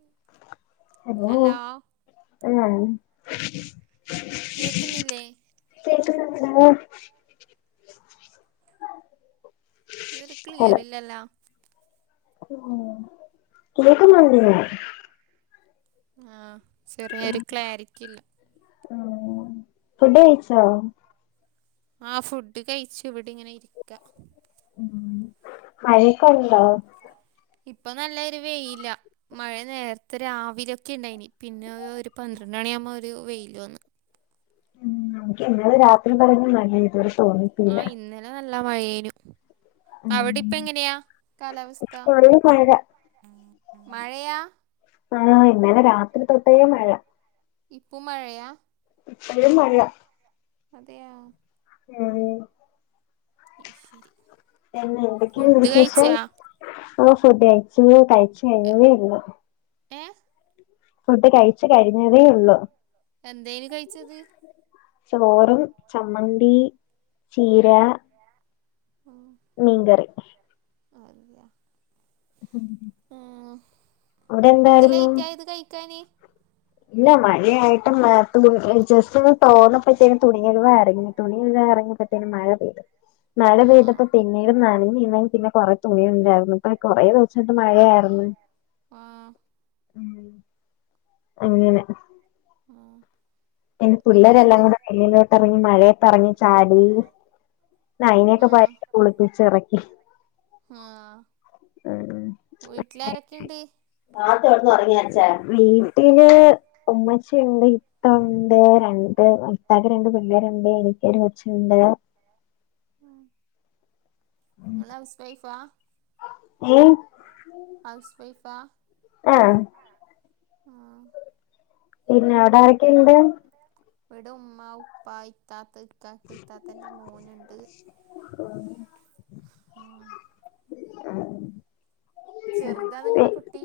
ഉം ഹലോ ഉം കേക്ക്ന്നില്ലേ കേക്കുന്നുണ്ടാടാ ഇതൊരു ക്ലിയർ ഇല്ലല്ല കേക്കുന്നുണ്ട് ഞാ ആഹ് ചെറിയ ഒരു ക്ലാരിറ്റി ഇല്ല ഉം ഫുഡ്‌ കഴിച്ചോ ആ ഫുഡ് കഴിച്ചു ഇവിടെ ഇങ്ങനെ ഇരിക്ക ഉം മഴക്കെണ്ടോ ഇപ്പൊ നല്ലൊരു വെയില മഴ നേരത്തെ രാവിലൊക്കെ ഇണ്ടായിനി പിന്നെ ഒരു പന്ത്രണ്ട് മണിയമ്പോ ഒരു വെയില് വന്ന് ഉം നമുക്ക് ഇന്നലെ രാത്രി മഴയാ നനഞ്ഞ് ആഹ് ഇന്നലെ നല്ല മഴേനും അവിടെ ഇപ്പ എങ്ങനെയാ കാലാവസ്ഥ ഫുള്ള് മഴ മഴയാ ആ ഇന്നലെ രാത്രി തൊട്ടേ മഴ ഇപ്പ മഴയ ഇപ്പഴും മഴയ അതെയ ഉം അയിശരി പിന്നെ എന്തൊക്കെണ്ട് വിശേഷം അവ ഫുഡ് കഴിച്ചുത് കഴിച്ച് കഴിഞ്ഞേതെ ഇള്ളൂ എ ഫുഡ് കഴിച്ച് കഴിഞ്ഞതേ ഉള്ളു എന്തേനു കഴിച്ചത് ചോറും ചമ്മന്തി ചീര ഉം മീൻ കറി അതെയാ ഉം അവിടെ എന്തായിരുന്നു ലൈറ്റ് അത് കഴിക്കാന് ഇല്ല മഴയായിട്ട് മറ്റു തു ക്ക് ജസ്റ്റ് ഒന്ന് തോന്നപ്പഴത്തെനും തുണിഴുവറങ്ങി തുണികഴുകഇറങ്ങിപ്പാ - തേനും മഴ പെയ്ത് മഴ ആ പെയ്തപ്പോ പിന്നീട് നനഞ്ഞ് ന്നി ഇന്നെന പിന്നെ കുറെ തുണിണ്ടായിരുന്നു ഇപ്പൊ കുറേ ദിവസയിട്ട് മഴയായിരുന്നു ആഹ് ഉം അങ്ങനെ ഉം പിന്ന പിള്ളരെല്ലാം കൂടെ വെളിലോട്ടിറങ്ങി മഴയത്ത് ഇറങ്ങി ചാടി ന്നാ ആ അയിനൊക്കെ പയ് കുളിപ്പിച്ച് ഇറക്കി. ആഹ് വീട്ട്ലാരൊക്കെണ്ട്? [unintelligible] വീട്ടില് ഉമ്മച്ചിണ്ട് - ണ്ട് രണ്ട് വത്താക്ക് രണ്ട് പിള്ളേരുണ്ട് എനിക്കരു കൊച്ചുണ്ട്. ങ്ങളെ ഹൗസ് വൈഫാ. ഏഹ്. ഹൗസ് വൈഫാ. ആഹ്. ആ പിന്ന അടെ ആരൊക്കെണ്ട്? വിടുമ്മ, ഉപ്പ, ഇത്താത്ത, ഇക്കക്ക ഇത്താത്തന്റെ മോനുണ്ട്. [inaudible] ആഹ്. എ. ചെറുതാ വി നിങ്ങളെ കുട്ടി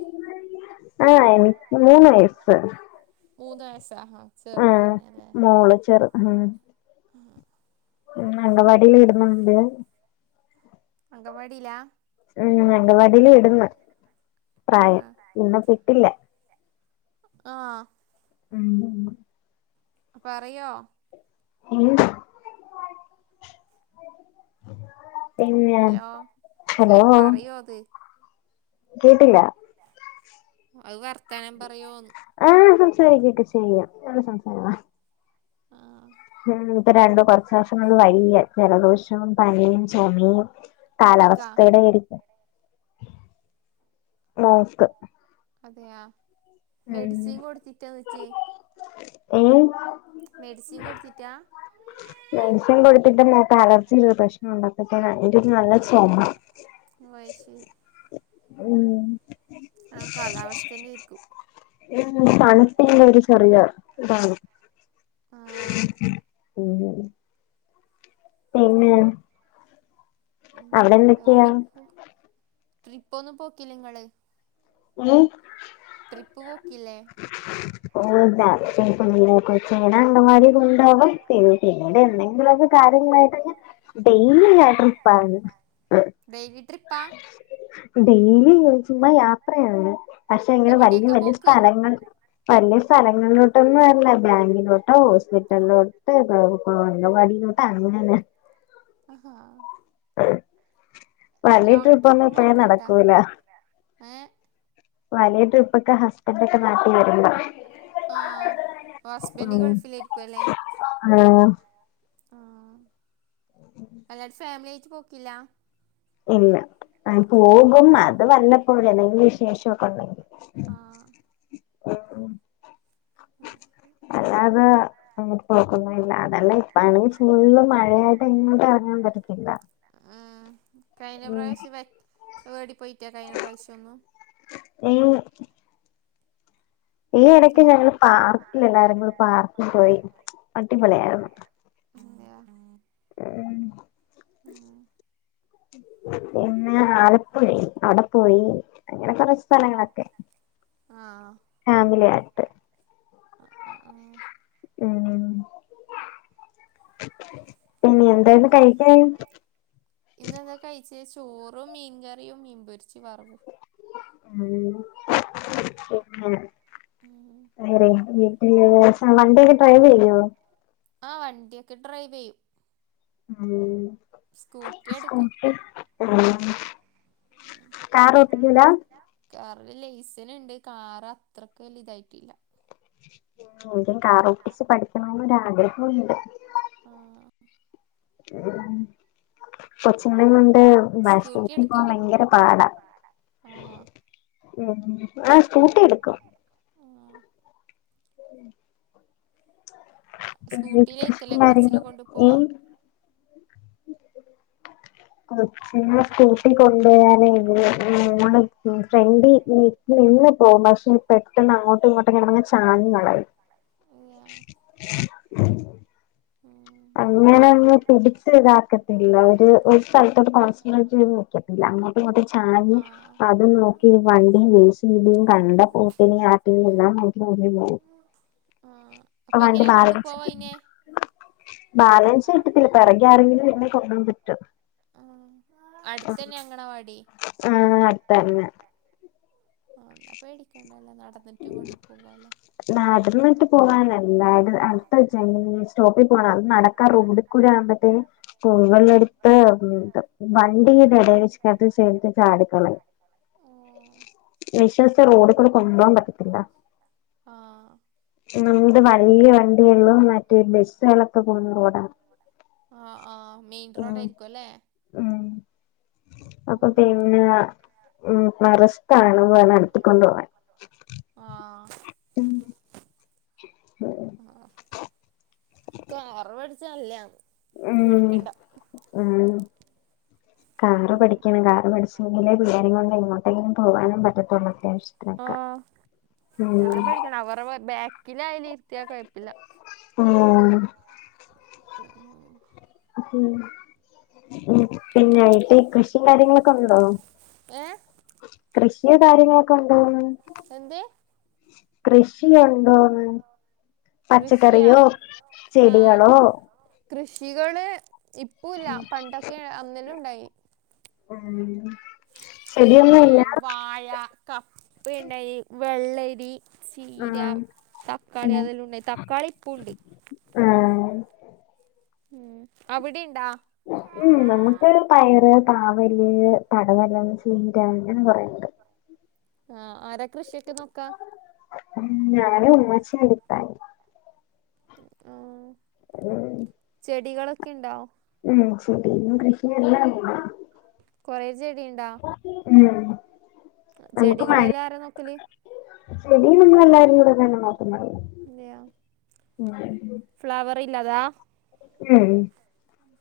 അ അയ്ന് മൂന്ന് വയസ്സ്. എ മുന്നുവയസ ഹാ. ആഹ് മോള് ചെറു ഉം. [inaudible] ഉം. അംഗവാടില് വിടുന്നുണ്ട്. അംഗവാടിലാ? ഉം. അംഗവാടിൽ വിടുന്ന്, ആ പ്രായം ഇന്ന് വിട്ടില്ല. ആഹ്. ഉം. പറയോ? ഉം. പിന്നെ ഹലോ കേ ഹലോ പറയോ ത്? കേട്ടില്ല. അവ് വർത്താനം പറയോന്ന്? ആഹ് സംസാരിക്കൊക്കെ ചെയ്യും. നല്ല സംസാരവാ. അ ആഹ്. ഉം. ഇപ്പൊ രണ്ട് കൊർച്ചോസം കൊണ്ട് വയ്യ. ജലദോഷവും പനിയും ചൊമിം കുട്ടിക്കാ കാലാവസ്ഥയുടെരിക്കും. മോക്ക്. അതെയാ മെഡിസി ഉം കൊട്ത്തിട്ട്. [unintelligible] ഏ? മെഡിസിൻ കൊടുത്തിട്ടാ? മെഡിസിൻ കൊടുത്തിട്ട് മോക്ക ലർജിയു പ്രശ്നണ്ട് [unintelligible] നല്ല ചൊമ. ഉ അത് ശി. ഉം. ആ കാലാവസ്ഥന്നെര്ക്കും. എം തണുപ്പിന്റെരു ചെറിയ താണ്. ആഹ്. ഉം. പിന്നെ? ഉം അവിടെ എന്തൊക്കെയാ [unintelligible] ട്രിപ്പൊന്നും പോക്കില്ലേ ങ്ങള്? ഉം. ട്രിപ്പ് പോക്കില്ലേ? ഓൾഡാ. [unintelligible] അംഗവാടി കൊണ്ടോകും പിന്നെ പിന്നീട് എന്തെങ്കിലൊക്കെ കാര്യങ്ങളായിട്ടങ്ങ് ഡെയലി അ ട്രിപ്പാ പ്പ ഡെയിലി ചുമ്മാ യാത്രയാണ് പക്ഷെ ഇങ്ങനെ വല്യ എവിടെയൊക്കെ വല്യ പോക്ക് സ്ഥലങ്ങൾ വല്ല്യ സ്ഥലങ്ങളിലോട്ടൊന്നും അല്ല ബാങ്കിലോട്ടോ ഹോസ്പിറ്റൽലോട്ട് [unintelligible] അങ്കൻവാടി. [inaudible] ആഹാ വലിയ ലോങ് ട്രിപ്പ് ട്രിപ്പൊന്നുപ്പഴേ പോക്ക്ണ്ടാ നടക്കൂല. ഏ വലിയ ട്രിപ്പൊക്ക ഹസ്ബന്റൊക്ക നാട്ടീവരുമ്പം ആഹ് പ ഹസ്ബന്റ് ഗൾഫിലായിരിക്കു അല്ലേ? ആഹ് ആഹ്. അല്ലാട് ഫാമില്യാട്ട് പോക്കില്ലാ? ഇല്ല. ആൻ പോകും അത് വല്ലപ്പോഴെന്തെങ്കിൽ വിശേഷൊക്കെണ്ടെങ്കിൽ. [inaudible] ആ [unintelligible] അല്ലാതാ അങ്ങട്ട് പോക്കൊന്നു ഇല്ല. അതല്ല ഇപ്പാണെങ്കി ഫുള്ള് മഴയായിട്ട് എങ്ങോട്ടു എറങ്ങാപറ്റത്തില്ല. ആഹ് കഴിഞ്ഞ പ്രാവശ്യ വെ [unintelligible] പോയിറ്റാ കഴിഞ്ഞ പ്രാവശ്യൊന്നു. എയ്മ് ഈ എടക്ക് ഈയിടക്ക് ഞങ്ങള് ഞങ്ങള്പാർക്കിലെല്ലാരും കൂട പാർക്കിലുണ്ടായിരുന്നു പാർക്കിൽ പോയി പാർക്ക് അടിപൊളിയാരുന്നു. [inaudible] [inaudible] ആഹ് പിന്നെ ആലപ്പുഴെ ആട പോയി. അങ്ങനെ കൊറച്ച് സ്ഥലങ്ങളൊക്കെ ആഹ് ഫാമിലിയാട്ട്. അ അ ആഹ് ഊം. ഇനി എന്തായിന്ന് കഴിക്കാൻ? ഇന്നെന്താ കഴിച്ചെ? ചോറും മീങ്കറിയും മീൻപൊരിച്ച് വറവും. ഊം. ഓക്കെ. ഉം [unintelligible] അ വൺ ഡേക്ക് ട്രൈ ചെയ്യോ? ആഹ് വണ്ടിയൊക്കെ ഡ്രൈവെയ്യും. ഊം സ്കൂട്ടി എടുക്കും [inaudible] ഉം കാറോട്ടിക്കൂലാ? കാറില് ലൈസന്ണ്ട് കാറത്രക്ക് വല്ല്യതായിറ്റ്ല്ല. ഉം. എനിക്കും കാറോട്ടിച്ച് പഠിക്കണംന്ന് ഒരാഗ്രഹൊണ്ട്. ആഹ്. [inaudible] കൊച്ചുങ്ങളെയും കൊണ്ട് സ്കൂട്ടി ബസ്റ്റോപിൽ പോകാൻ എടുക്കോ ഭയങ്കര പാടാ. ആഹ്. ഉം ആഹ് സ്കൂട്ടി എടുക്കും. ആഹ് [inaudible] സ്കൂട്ടിയിലായിരിക്കല്ലേ കൊച്ചിനെ കൊണ്ടു പോവാ [unintelligible] കൊച്ചിന് സ്കൂട്ടി കൊണ്ടോകാനേള്ളൂ [unintelligible] ഉം. ഫ്രണ്ടി നിന്ന് പോകും പക്ഷെ പെട്ടെന്ന് അങ്ങോട്ടും ഇങ്ങോട്ടും ഇങ്ങനെ ചാഞ്ഞു കളയും യ്യാ ഊം. അങ്ങനെയങ്ങ് പിടിച്ച് താക്കത്തില്ല ഒരു ഒരു സ്ഥലത്തോട്ട് [unintelligible] ല്ല. അങ്ങോട്ടും ഇങ്ങട്ടും ചാഞ്ഞ് ആഹ് അതും നോക്കി വണ്ടിയും [unintelligible] ങേ ന്നാ [unintelligible] ആഹ് അപ്പൊ എങ്ങനെയാ കൊണ്ടു ബാലൻസ് പോവാ അയിനെ? ബാലൻസ് കിട്ടത്തില്ല പിറകെ ആരെങ്കിലും [unintelligible] അടുത്തന്നെയാ അംഗണവാടി. ആഹ് അട്ത്തെന്നാ. ആ ന്നാ പേടിക്കണ്ടല്ല നടന്നിട്ടും കൊണ്ട് പോവാലോ. നടന്നിട്ട് പോവാനല്ല അടുത്ത [unintelligible] സ്റ്റോപ്പ്. അത് നടക്കാ റോഡിൽക്കൂടെ ആവുമ്പഴത്തേ പൂവല എടുത്ത് വണ്ടിടെട വെച്ചിക്ക [unintelligible] ചാടിക്കളയും [inaudible] വിശ്വസിച്ച് റോഡി കൂടെ കൊണ്ടുപോകാൻ പറ്റ ആഹ്. ത് വല്ല്യ വണ്ടിയേള്ളൂ മറ്റേ ബസ്സുകളൊക്കെ പോന്ന റോഡ. ആ ആ മെയിൻ റോഡ് ആയിരിക്കും. ല്ലേ? ആഹ് അപ്പൊ പിന്നെ ഉ രിഷ്ക്കാണ് നടത്തി ക്കൊണ്ട് പോവാൻ. ആഹ് ഉം ആ കാർ [unintelligible] ഉം ഉ കാറ് ഉം പഠിക്കണം കാറ് പഠിച്ച എവിടേം പിള്ളേരേം കൊണ്ട് എങ്ങോട്ടെങ്കിലും പോകാനും പറ്റ ആ ഉം പഠിക്കണം അവരെ ബാക്കില അയലും ഇരുത്തിയാ കുഴപ്പില്ല. ഉം ഉം ഉം ഉ പിന്നായിട്ട് [unintelligible] കാര്യങ്ങളൊക്കെ ഉണ്ടോ ഏഹ് കൃഷിയ കാര്യങ്ങളൊക്കെ ഉണ്ടോന്നു എന്ത് കൃഷിയ ന്തോന്ന്‌ കൃഷിയാ പച്ചക്കറിയോ, ആഹ് ചെടികളോ. കൃഷികള് ഇപ്പൊല്ല പണ്ടൊക്കെ അനങലും ഉണ്ടായി ആഹ് ഏ വാഴ, കപ്പണ്ടായി, വെള്ളരി. ചീര, ആഹ് തക്കാളി അതെല്ലാംണ്ടായി തക്കാളി ഇപ്പുണ്ട്. ആഹ് ഉം അവിടെയ്ണ്ടാ? ഉം നമുക്ക് പയറ്, പാവല്, പടവെലം, ചീര, അങ്ങനെ കുറേണ്ട്. ആ ആരാ കൃഷിയൊക്കെ നോക്കാ? ഉ ഞാന്, ഉമ്മച്ചി, അടിതയി. ആഹ് ഉം ചെടികളൊക്കെ ഇണ്ടോ? ഉം ചെടിയും ഉം കൃഷിയെല്ലാണ്ട്. കുറെ ചെടിണ്ടോ? ഉം നമുക്ക് മഴ ചെടികളെല്ലാം ആര നോക്കല്? ചെടി നമ്മളെല്ലാരും കൂടെ തന്നെ നോക്കുന്നത്. അതെയാ ഫ്ലവർ ഇല്ലാതാ? ഉം ഇ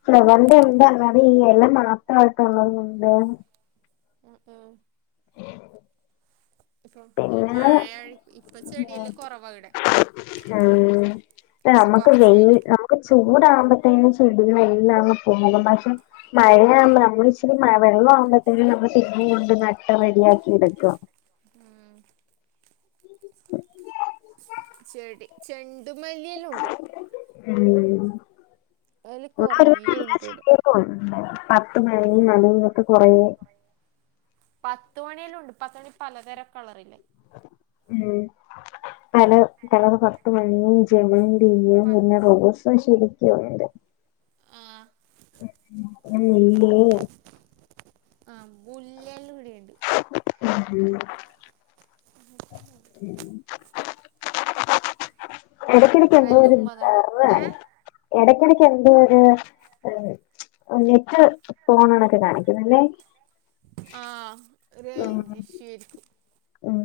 ഫ്ലവോർ എന്ത അ എല്ലാം മാത്രമായിട്ടോള്ളും ഉണ്ട്. ആഹ്, ആഹ് ഇപ്പൊ പിന്നെ മഴഴായ് ഇപ്പൊ ചെടിയെല്ലാം. കൊറവായ്ടെ. ഉ നമ്ക്ക് വെയ് വെയില് ഇപ്പ ചൂടാകുമ്പോത്തേനും ചെടികളെല്ലാം അങ്ങ് പോവും. പക്ഷെ മഴയാമ്പ നമ്മള് ഇച്ചരി വെള്ളം ആവുമ്പോഴത്തേനും നമ്മള് പിനിം കൊണ്ട് നട്ടം റെഡിയാക്കി എടുക്കുക ആഹ് ചെടി ചെണ്ടുമല്ലില്ലാം ഉണ്ട്. ഉ അതില് കൊറേ [unintelligible] ഉണ്ട് ഇവിടെ പത്ത് മഴ നലങ്ങക്ക് കൊറേ പത്ത്മണിയെല്ലാം ഉണ്ട് പത്ത്മണി പലതരം കളറില്ല്. ഉം തല തല പത്ത് മണി, ജമന്തി, പ പിന്നെ റോസ് ശരിക്കുംണ്ട് ആഹ് ഉല്ലേ ആഹ് മുല്ലന്റെള്ളിണ്ട് ഉം ഇടക്കിടക്ക് എന്തോര് അതെല്ലാം ഉമ്മ നടും എറർ ഏഹ് ഇടക്കിടക്ക് എന്തോരു നെറ്റ് ഫോണണൊക്കെ കാണിക്കുന്നത് ല്ലെ ആ ഉം റൈഞ്ചു ഇഷ്യൂ ആയിരിക്കും ഉം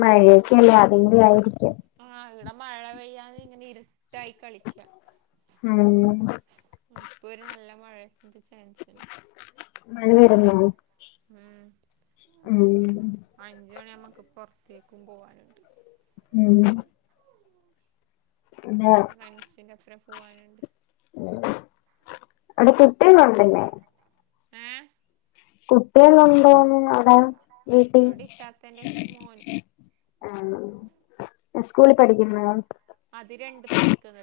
മഴയൊക്കെല്ലേ അതിന്റെ ആയിരിക്കും ആ ഇവിടെ മഴ പെയ്യാതെ ഇങ്ങനെ ഇരുട്ടായി കളിക്ക ഉം ഇപ്പൊ ഒരു നല്ല മഴന്റെ ചാൻസ് ഇണ്ട് മഴ വരുന്നോ മ് മ് അഞ്ച മണി നമ്മുക്ക് പൊറത്തേക്കും പോവാനുണ്ട് ഉം അതാ ഫ്രണ്ട്സിന്റെ ഒപ്പരം പോവാനുണ്ട് അവിടെ കുട്ടിന്ന്ണ്ടല്ലേ ഏ കുട്ടിൾ ഉണ്ടോന്ന് ന്നടാ വീട്ടി ഇവിടെ ഇത്താത്തന്റെ മോന് ആ സ്കൂളി പഠിക്കുന്ന അത് രണ്ട് പഠിക്കുന്ന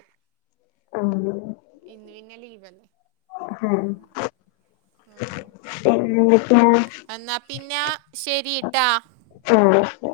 ആഹ് ഇന്ന് പിന്നെ ലീവലേ ആഹ് ആ പിന്നെന്തൊക്കെയാ എന്നാ പിന്നെ ശരി ട്ടാ ആ ശരി